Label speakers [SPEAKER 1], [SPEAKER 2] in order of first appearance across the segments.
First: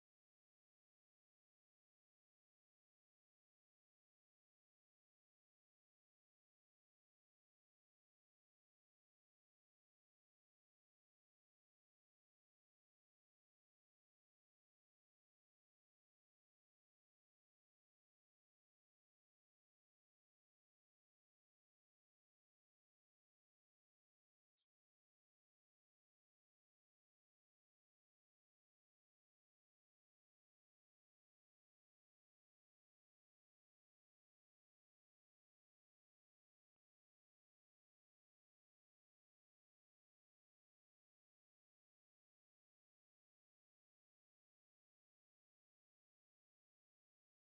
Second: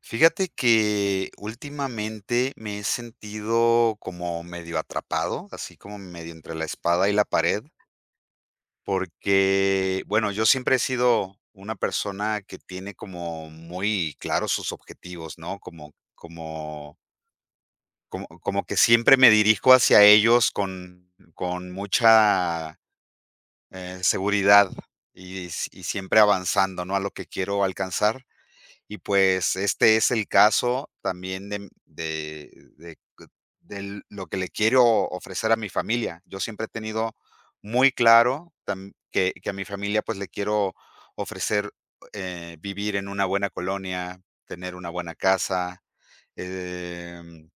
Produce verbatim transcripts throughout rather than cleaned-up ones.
[SPEAKER 1] Fíjate que últimamente me he sentido como medio atrapado, así como medio entre la espada y la pared, porque, bueno, yo siempre he sido una persona que tiene como muy claros sus objetivos, ¿no? Como, como, como, como que siempre me dirijo hacia ellos con, con mucha eh, seguridad y, s- y siempre avanzando, ¿no? A lo que quiero alcanzar. Y pues este es el caso también de de de de lo que le quiero ofrecer a mi familia. Yo siempre he tenido muy claro tam que que a mi familia, pues, le quiero ofrecer, eh, vivir en una buena colonia, tener una buena casa, em,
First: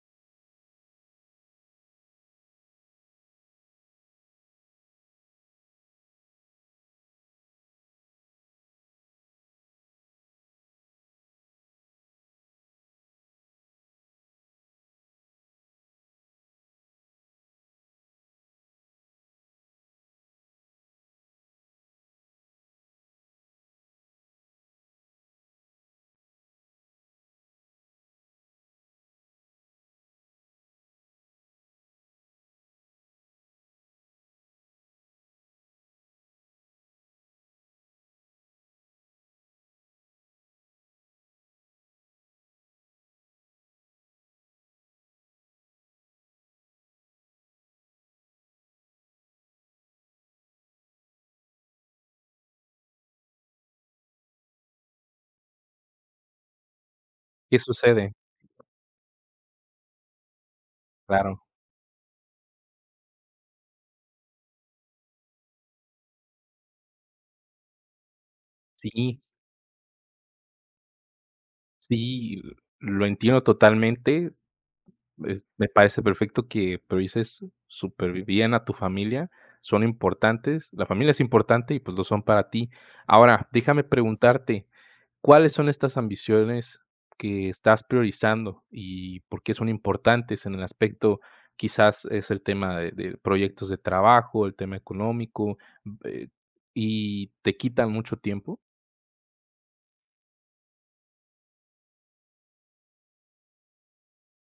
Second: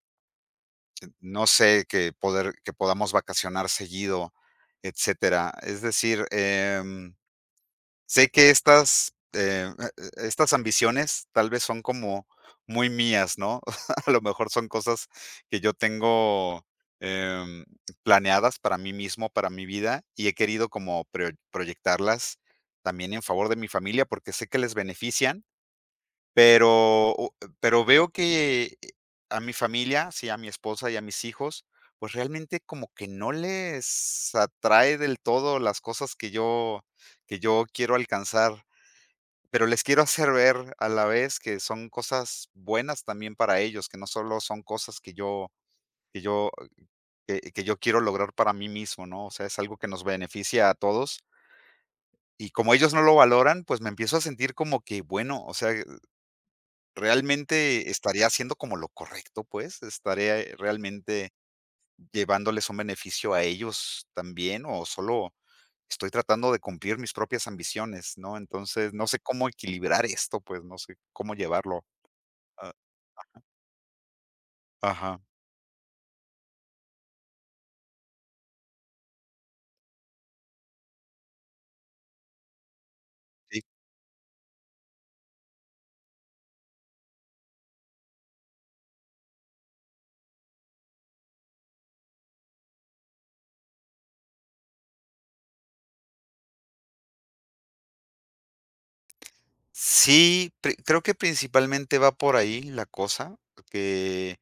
[SPEAKER 1] no sé, que poder que podamos vacacionar seguido, etcétera. Es decir, em sé que estas, eh, e e- estas ambiciones tal vez son como muy mías, ¿no? A lo mejor son cosas que yo tengo, em, planeadas para mí mismo, para mi vida, y he querido como pro proyectarlas también en favor de mi familia, porque sé que les benefician, pero o pero veo que a mi familia, sí, a mi esposa y a mis hijos, pues, realmente como que no les atrae del todo las cosas que yo que yo quiero alcanzar. Pero les quiero hacer ver a la vez que son cosas buenas también para ellos, que no solo son cosas que yo que yo que que yo quiero lograr para mí mismo, ¿no? O sea, es algo que nos beneficia a todos. Y como ellos no lo valoran, pues me empiezo a sentir como que, bueno, o sea,
[SPEAKER 2] ¿Qué
[SPEAKER 1] realmente
[SPEAKER 2] sucede?
[SPEAKER 1] estaría haciendo como lo correcto, pues, estaré realmente
[SPEAKER 2] Claro,
[SPEAKER 1] llevándoles un beneficio a ellos también, o solo estoy tratando de cumplir mis propias ambiciones, ¿no? Entonces, no sé
[SPEAKER 2] sí,
[SPEAKER 1] cómo equilibrar esto, pues, no sé cómo llevarlo.
[SPEAKER 2] sí,
[SPEAKER 1] A
[SPEAKER 2] lo entiendo totalmente.
[SPEAKER 1] ajá,
[SPEAKER 2] Es me parece perfecto que priorices súper bien a tu familia, son importantes, la familia es importante y, pues, lo son para ti. Ahora,
[SPEAKER 1] sí.
[SPEAKER 2] déjame preguntarte, ¿cuáles son estas ambiciones que estás priorizando y por qué son importantes en el aspecto? Quizás es el tema de de proyectos de trabajo, el tema económico, eh, ¿y te quitan mucho tiempo?
[SPEAKER 1] Sí, pri creo que principalmente va por ahí la cosa, porque,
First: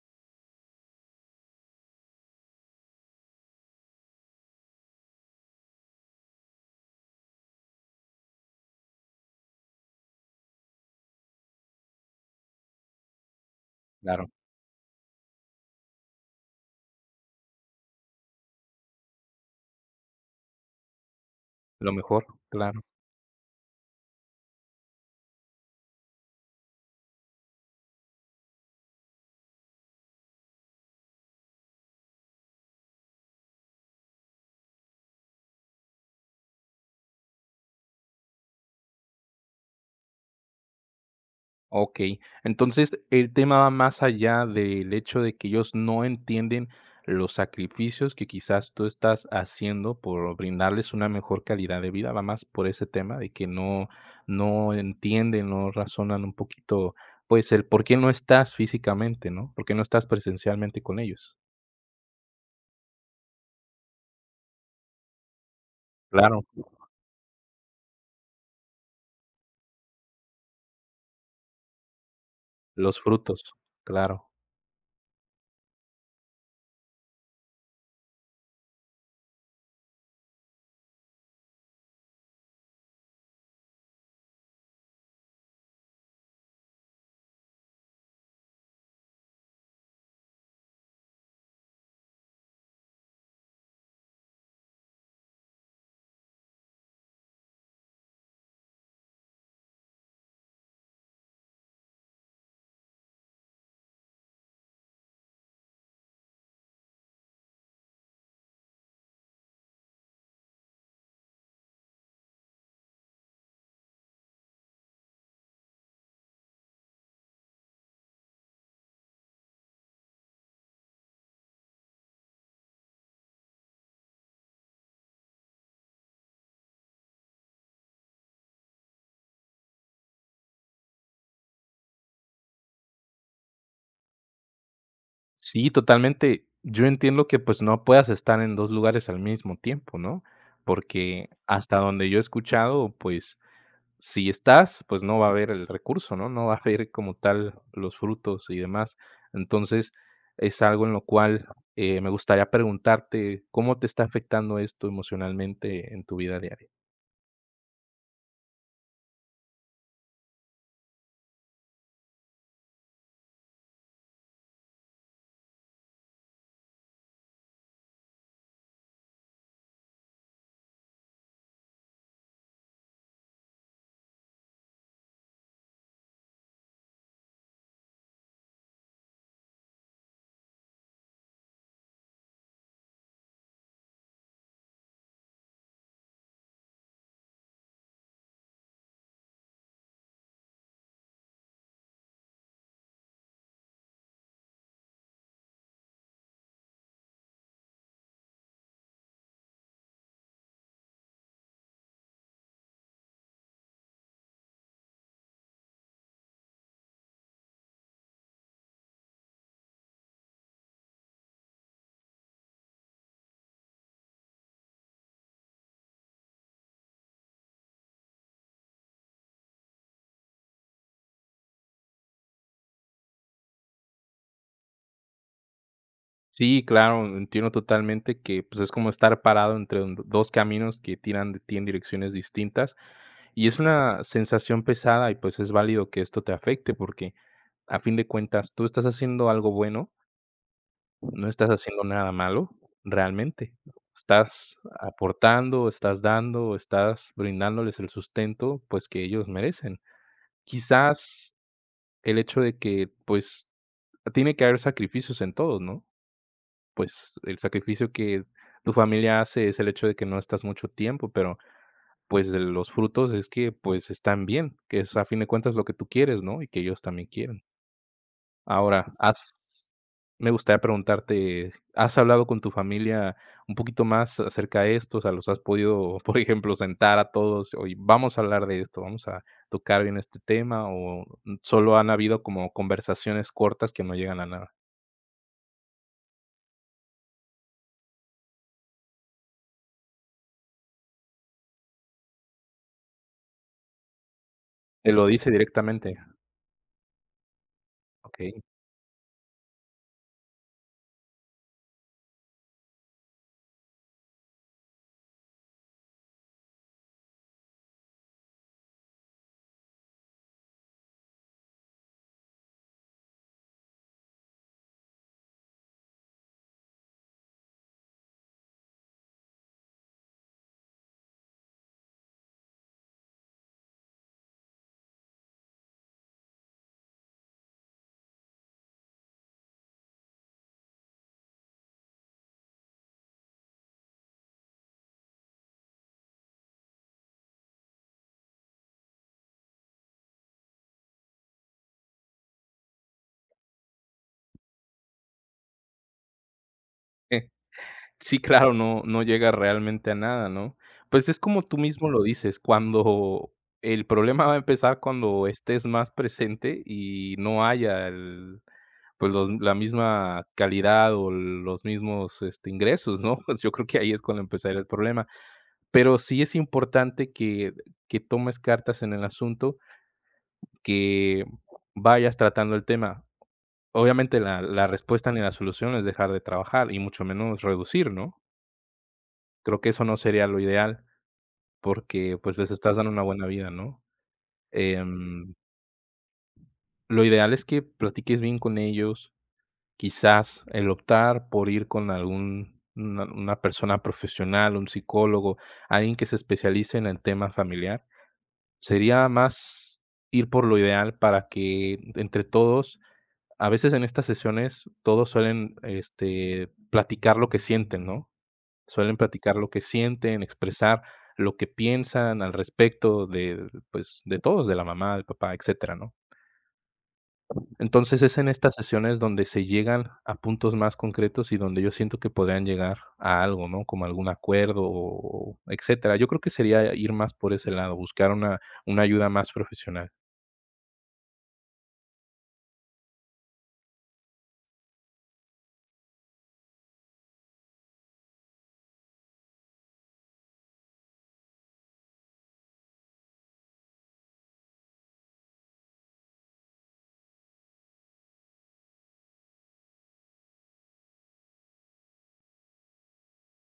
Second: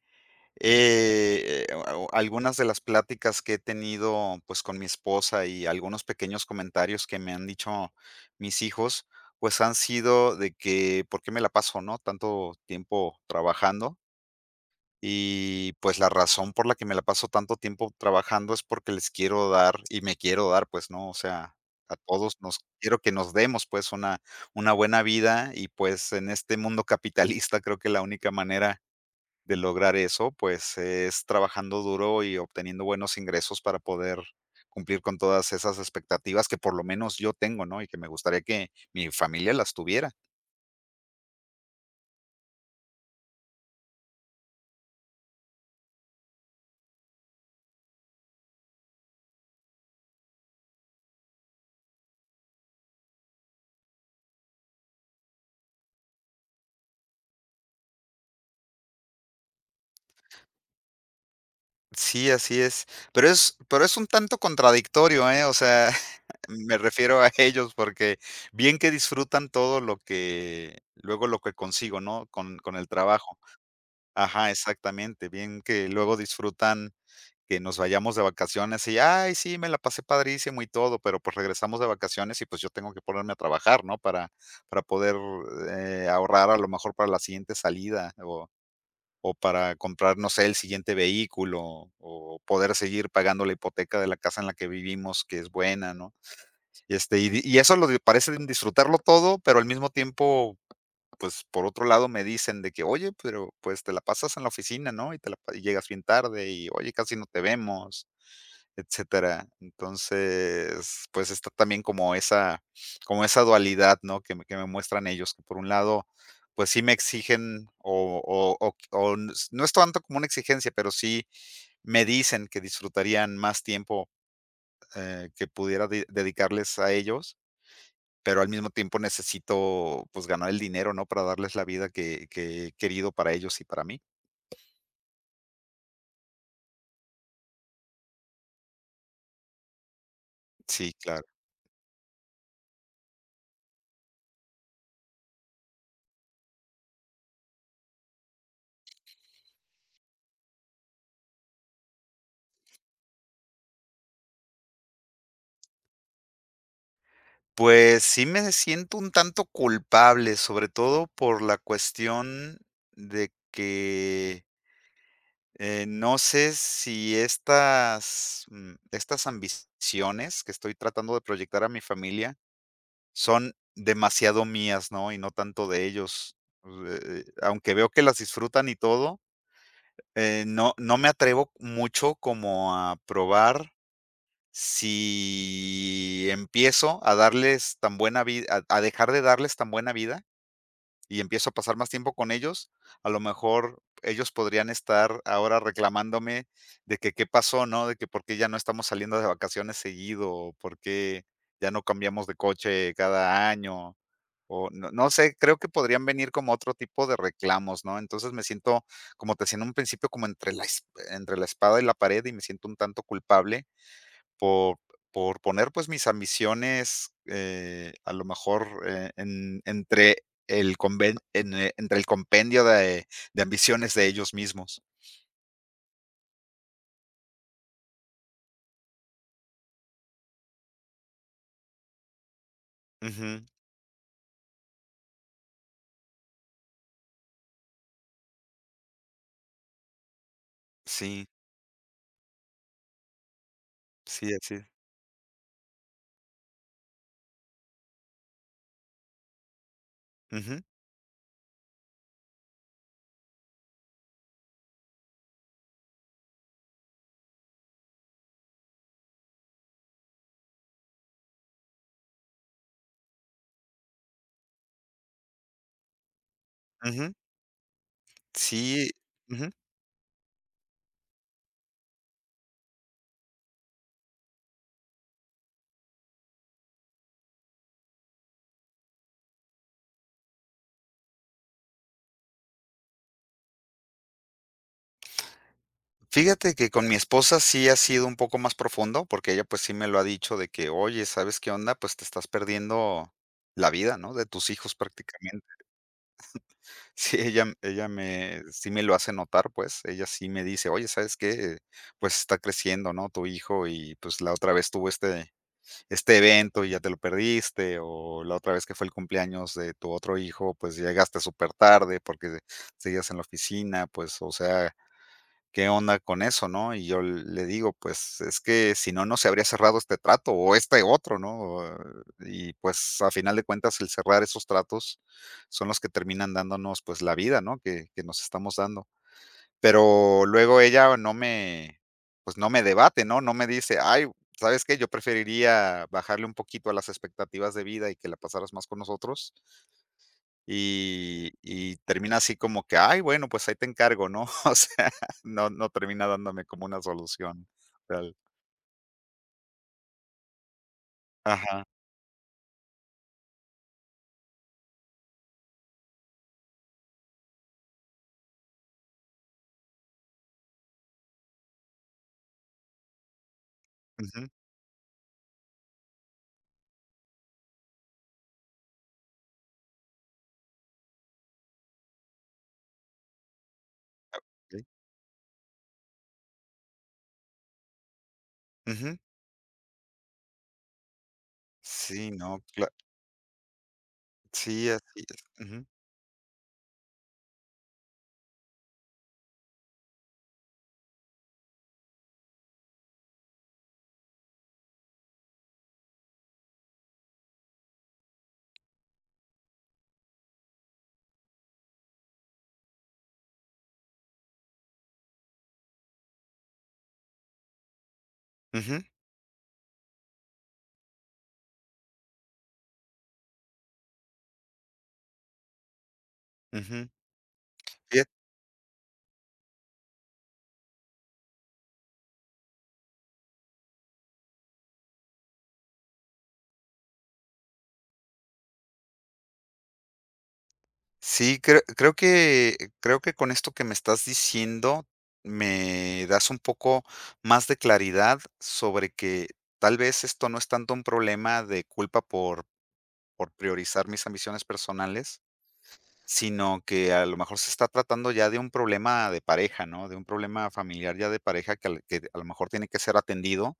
[SPEAKER 1] eh, a- o algunas de las pláticas que he tenido, pues, con mi esposa y algunos pequeños comentarios que me han dicho mis hijos, pues, han sido de que: "¿Por qué me la paso, no, tanto tiempo trabajando?".
[SPEAKER 2] Claro,
[SPEAKER 1] Y, pues, la razón por la que me la paso tanto tiempo trabajando es porque les quiero dar y me quiero dar, pues, ¿no? O sea,
[SPEAKER 2] lo
[SPEAKER 1] a
[SPEAKER 2] mejor,
[SPEAKER 1] todos nos
[SPEAKER 2] claro.
[SPEAKER 1] quiero que nos demos, pues, una una buena vida y, pues, en este mundo capitalista creo que la única manera de lograr eso, pues, es trabajando duro y obteniendo buenos ingresos para poder cumplir con todas esas expectativas que por lo menos yo tengo, ¿no? Y que me gustaría que mi familia las tuviera.
[SPEAKER 2] Okey. Entonces, el tema va más allá del hecho de que ellos no entienden los sacrificios que quizás tú estás haciendo por brindarles una mejor calidad de vida, va más por ese tema de que no no entienden, no razonan un poquito, pues, el por qué no estás físicamente, ¿no? Por qué no estás presencialmente con ellos.
[SPEAKER 1] Sí, así es. Pero es pero es un tanto contradictorio, ¿eh? O sea,
[SPEAKER 2] Claro,
[SPEAKER 1] me refiero a ellos porque bien que disfrutan todo lo que luego lo que consigo, ¿no? Con con el
[SPEAKER 2] los
[SPEAKER 1] trabajo.
[SPEAKER 2] frutos, claro.
[SPEAKER 1] Ajá, exactamente. Bien que luego disfrutan que nos vayamos de vacaciones y, ay, sí, me la pasé padrísimo y todo, pero pues regresamos de vacaciones y pues yo tengo que ponerme a trabajar, ¿no? Para para poder, eh, ahorrar a lo mejor para la siguiente salida o o para comprar, no sé, el siguiente vehículo, o poder seguir pagando la hipoteca de la casa en la que vivimos, que es buena, ¿no? Y, Este, y di y eso lo di parece disfrutarlo todo, pero al mismo tiempo, pues, por otro lado me dicen de que: "Oye, pero, pues, te la pasas en la oficina, ¿no? Y te la pa Y llegas bien tarde, y oye, casi no te vemos", etcétera. Entonces, pues, está también como esa como esa dualidad, ¿no? Que me que me muestran ellos, que por un lado, pues, sí me exigen o o o q o n- s no es tanto como una exigencia, pero sí me dicen que disfrutarían más tiempo, eh, que pudiera de dedicarles a ellos pero al mismo tiempo necesito, pues, ganar el dinero, ¿no? Para darles la vida que que he querido para ellos y para mí.
[SPEAKER 2] Sí, totalmente. Yo entiendo que, pues, no puedas estar en dos lugares al mismo tiempo, ¿no?
[SPEAKER 1] Sí, claro.
[SPEAKER 2] Porque hasta donde yo he escuchado, pues, si estás, pues, no va a haber el recurso, ¿no? No va a haber como tal los frutos y demás. Entonces, es algo en lo cual, eh, me gustaría preguntarte, ¿cómo te está afectando esto emocionalmente en tu vida diaria?
[SPEAKER 1] Pues sí me siento un tanto culpable, sobre todo por la cuestión de que, eh, no sé si estas, mm, estas ambiciones que estoy tratando de proyectar a mi familia son demasiado mías, ¿no? Y no tanto de ellos. Eh, eh, aunque veo que las disfrutan y todo, Eh, no, no me atrevo mucho como a probar si empiezo a darles tan buena vida, a a dejar de darles tan buena vida y empiezo a pasar más tiempo con ellos, a lo mejor ellos podrían estar ahora reclamándome de que qué pasó, ¿no? De que por qué ya no estamos saliendo de vacaciones seguido, o por qué ya no cambiamos de coche cada año, o no, no sé, creo que podrían venir como otro tipo de reclamos, ¿no? Entonces me siento, como te decía en un principio, como entre la, es- entre la espada y la pared y me siento un tanto culpable por por poner, pues, mis ambiciones, eh, a lo mejor, eh, en entre el conven en, eh, entre el compendio de de ambiciones de ellos mismos.
[SPEAKER 2] Sí, claro, entiendo totalmente que, pues, es como estar parado entre un- dos caminos que tiran de ti en direcciones distintas.
[SPEAKER 1] Ujú.
[SPEAKER 2] Y es una sensación pesada y pues es válido que esto te afecte porque a fin de cuentas tú estás haciendo algo bueno, no
[SPEAKER 1] Sí,
[SPEAKER 2] estás haciendo nada malo realmente.
[SPEAKER 1] sí,
[SPEAKER 2] Estás
[SPEAKER 1] así es.
[SPEAKER 2] aportando, estás dando, estás brindándoles el sustento pues que ellos merecen.
[SPEAKER 1] Ujú,
[SPEAKER 2] Quizás el hecho de que pues tiene que haber sacrificios en todos, ¿no? Pues el sacrificio que tu familia hace es el hecho de que no estás mucho tiempo, pero pues, de los frutos es que, pues, están bien, que es a fin de cuentas lo que tú quieres, ¿no? Y que ellos también
[SPEAKER 1] ujú.
[SPEAKER 2] quieren.
[SPEAKER 1] Sí,
[SPEAKER 2] Ahora, has
[SPEAKER 1] ujú.
[SPEAKER 2] me gustaría preguntarte, ¿has hablado con tu familia un poquito más acerca de esto? O sea, ¿los has podido, por ejemplo, sentar a todos? Oye, vamos a hablar de esto, vamos a tocar bien este tema, o solo han habido como conversaciones cortas que no llegan a nada.
[SPEAKER 1] Fíjate que con mi esposa sí ha sido un poco más profundo, porque ella, pues, sí me lo ha dicho de que: "Oye, ¿sabes qué onda? Pues, te estás perdiendo la vida, ¿no?, de tus hijos
[SPEAKER 2] ¿Te lo dice
[SPEAKER 1] prácticamente".
[SPEAKER 2] directamente?
[SPEAKER 1] Sí, ella m- ella
[SPEAKER 2] Okey.
[SPEAKER 1] me sí me lo hace notar, pues, ella sí me dice: "Oye, ¿sabes qué? Pues, está creciendo, ¿no? Tu hijo y, pues, la otra vez tuvo este este evento y ya te lo perdiste, o la otra vez que fue el cumpleaños de tu otro hijo, pues, llegaste súper tarde porque seguías en la oficina, pues, o sea, ¿qué onda con eso, no? Y yo le digo, pues es que si no, no se habría cerrado este trato o este otro, ¿no? O, Y pues a final de cuentas el cerrar esos tratos son los que terminan dándonos pues la vida, ¿no? Que, que nos estamos dando. Pero luego ella no me, pues no me debate, ¿no? No me dice, ay, ¿sabes qué? Yo preferiría bajarle un poquito a las expectativas de vida y que la pasaras más con nosotros y y termina así como que: "Ay, bueno, pues ahí te encargo", ¿no? O sea, no no termina dándome como una solución real.
[SPEAKER 2] Sí, claro, no no llega realmente a nada, ¿no? Pues, es como tú
[SPEAKER 1] Ajá.
[SPEAKER 2] mismo lo dices, cuando el problema va a empezar cuando estés más presente y no haya el pues, los la misma calidad o los mismos, este, ingresos, ¿no? Pues, yo creo que ahí es cuando
[SPEAKER 1] Ujú.
[SPEAKER 2] empezaría el problema. Pero sí es importante que que tomes cartas en el asunto, que vayas tratando el tema. Obviamente, la
[SPEAKER 1] Sí.
[SPEAKER 2] la respuesta ni la solución es dejar de trabajar y mucho menos reducir, ¿no?
[SPEAKER 1] Ujú.
[SPEAKER 2] Creo que eso no sería lo ideal,
[SPEAKER 1] Sí,
[SPEAKER 2] porque, pues,
[SPEAKER 1] no,
[SPEAKER 2] les
[SPEAKER 1] cla
[SPEAKER 2] estás dando una buena vida, ¿no?
[SPEAKER 1] sí, así
[SPEAKER 2] Em,
[SPEAKER 1] es. Ujú.
[SPEAKER 2] lo ideal es que platiques bien con ellos, quizás el optar por ir con algún una una persona profesional, un psicólogo, alguien que se especialice en el tema familiar, sería más ir por lo ideal para que entre todos, a veces en estas sesiones todos suelen, este, platicar lo que sienten, ¿no?
[SPEAKER 1] Ujú.
[SPEAKER 2] Suelen platicar lo que sienten, expresar lo que piensan al respecto de, pues, de todos, de la mamá, del papá, etcétera, ¿no?
[SPEAKER 1] Ujú.
[SPEAKER 2] Entonces,
[SPEAKER 1] Fíja
[SPEAKER 2] es en estas sesiones donde se llegan a puntos más concretos y donde yo siento que podrían llegar a algo, ¿no? Como algún acuerdo o etcétera. Yo creo que sería ir más por ese lado, buscar una una ayuda más profesional.
[SPEAKER 1] sí, creo creo que creo que con esto que me estás diciendo, me das un poco más de claridad sobre que tal vez esto no es tanto un problema de culpa por por priorizar mis ambiciones personales, sino que a lo mejor se está tratando ya de un problema de pareja, ¿no? De un problema familiar ya de pareja que, al- que a lo mejor tiene que ser atendido.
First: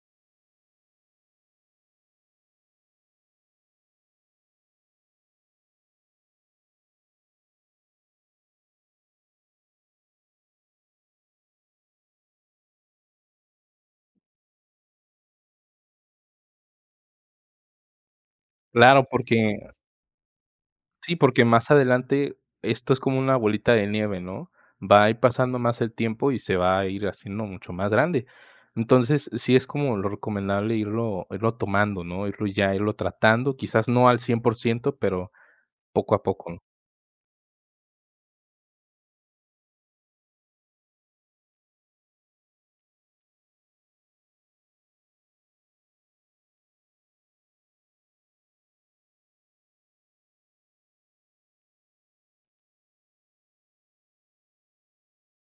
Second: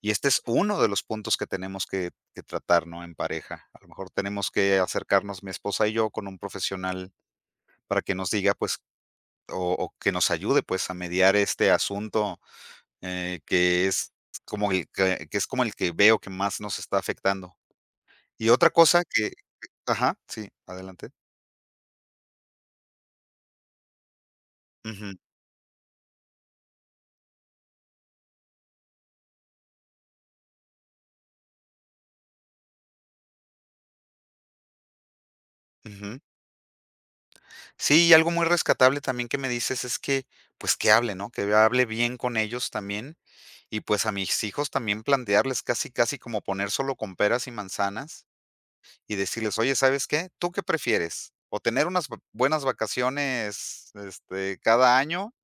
[SPEAKER 1] Y este es uno de los puntos que tenemos que, que tratar, ¿no? En pareja. A lo mejor tenemos que acercarnos mi esposa y yo con un profesional para que nos diga, pues, o, o que nos ayude, pues, a mediar este asunto, eh, que es como el que, que es como el que veo que más nos está afectando. Y otra cosa
[SPEAKER 2] Claro,
[SPEAKER 1] que,
[SPEAKER 2] porque
[SPEAKER 1] ajá, sí, adelante.
[SPEAKER 2] sí, porque más adelante esto es como una bolita de nieve, ¿no? Va a
[SPEAKER 1] Ujú,
[SPEAKER 2] ir pasando más el tiempo y se va a ir haciendo mucho más grande. Entonces, sí es como lo recomendable irlo irlo tomando, ¿no? Irlo ya irlo tratando, quizás no al cien por ciento, pero poco
[SPEAKER 1] ujú.
[SPEAKER 2] a poco.
[SPEAKER 1] Sí, y algo muy rescatable también que me dices es que, pues, que hable, ¿no? Que hable bien con ellos también. Y, pues, a mis hijos también plantearles casi, casi como poner solo con peras y manzanas, y decirles: "Oye, ¿sabes qué? ¿Tú qué prefieres? ¿O tener unas b buenas vacaciones, este, cada año,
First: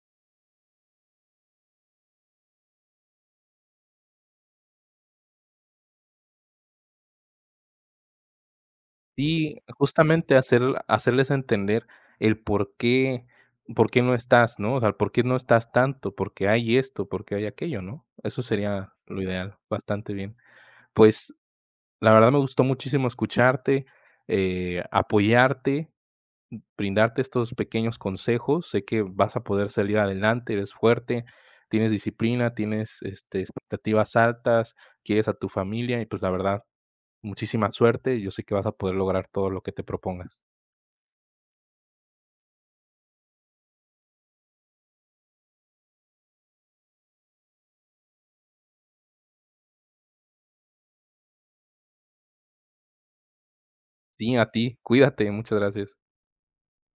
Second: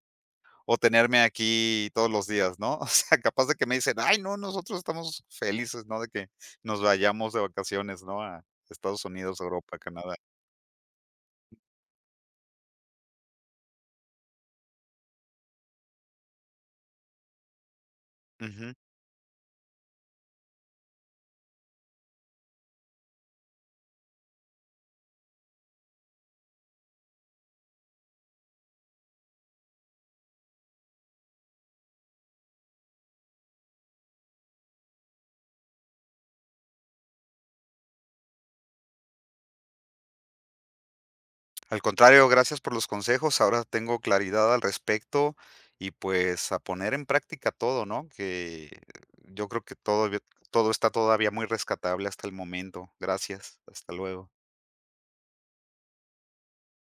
[SPEAKER 1] o tenerme aquí todos los días?", ¿no? O sea, capaz de que me dicen: "Ay, no, nosotros estamos felices, ¿no? De que nos vayamos de vacaciones, ¿no? A Estados Unidos,
[SPEAKER 2] Y
[SPEAKER 1] Europa, Canadá".
[SPEAKER 2] justamente hacer hacerles entender el por qué por qué no estás, ¿no? O sea, por qué no estás tanto, por qué hay esto, por qué hay aquello, ¿no? Eso
[SPEAKER 1] Ujú.
[SPEAKER 2] sería lo ideal, bastante bien. Pues la verdad me gustó muchísimo escucharte, eh, apoyarte, brindarte estos pequeños consejos. Sé que vas a poder salir adelante, eres fuerte, tienes disciplina, tienes, este, expectativas altas, quieres a tu familia y, pues, la verdad, muchísima suerte. Yo sé que vas a poder lograr todo lo que te propongas.
[SPEAKER 1] Al contrario, gracias por los consejos. Ahora tengo claridad al respecto y pues a poner en práctica todo, ¿no? Que yo creo que todo, todo está todavía muy rescatable hasta el momento. Gracias. Hasta luego.
[SPEAKER 2] Sí, a ti, cuídate, muchas gracias.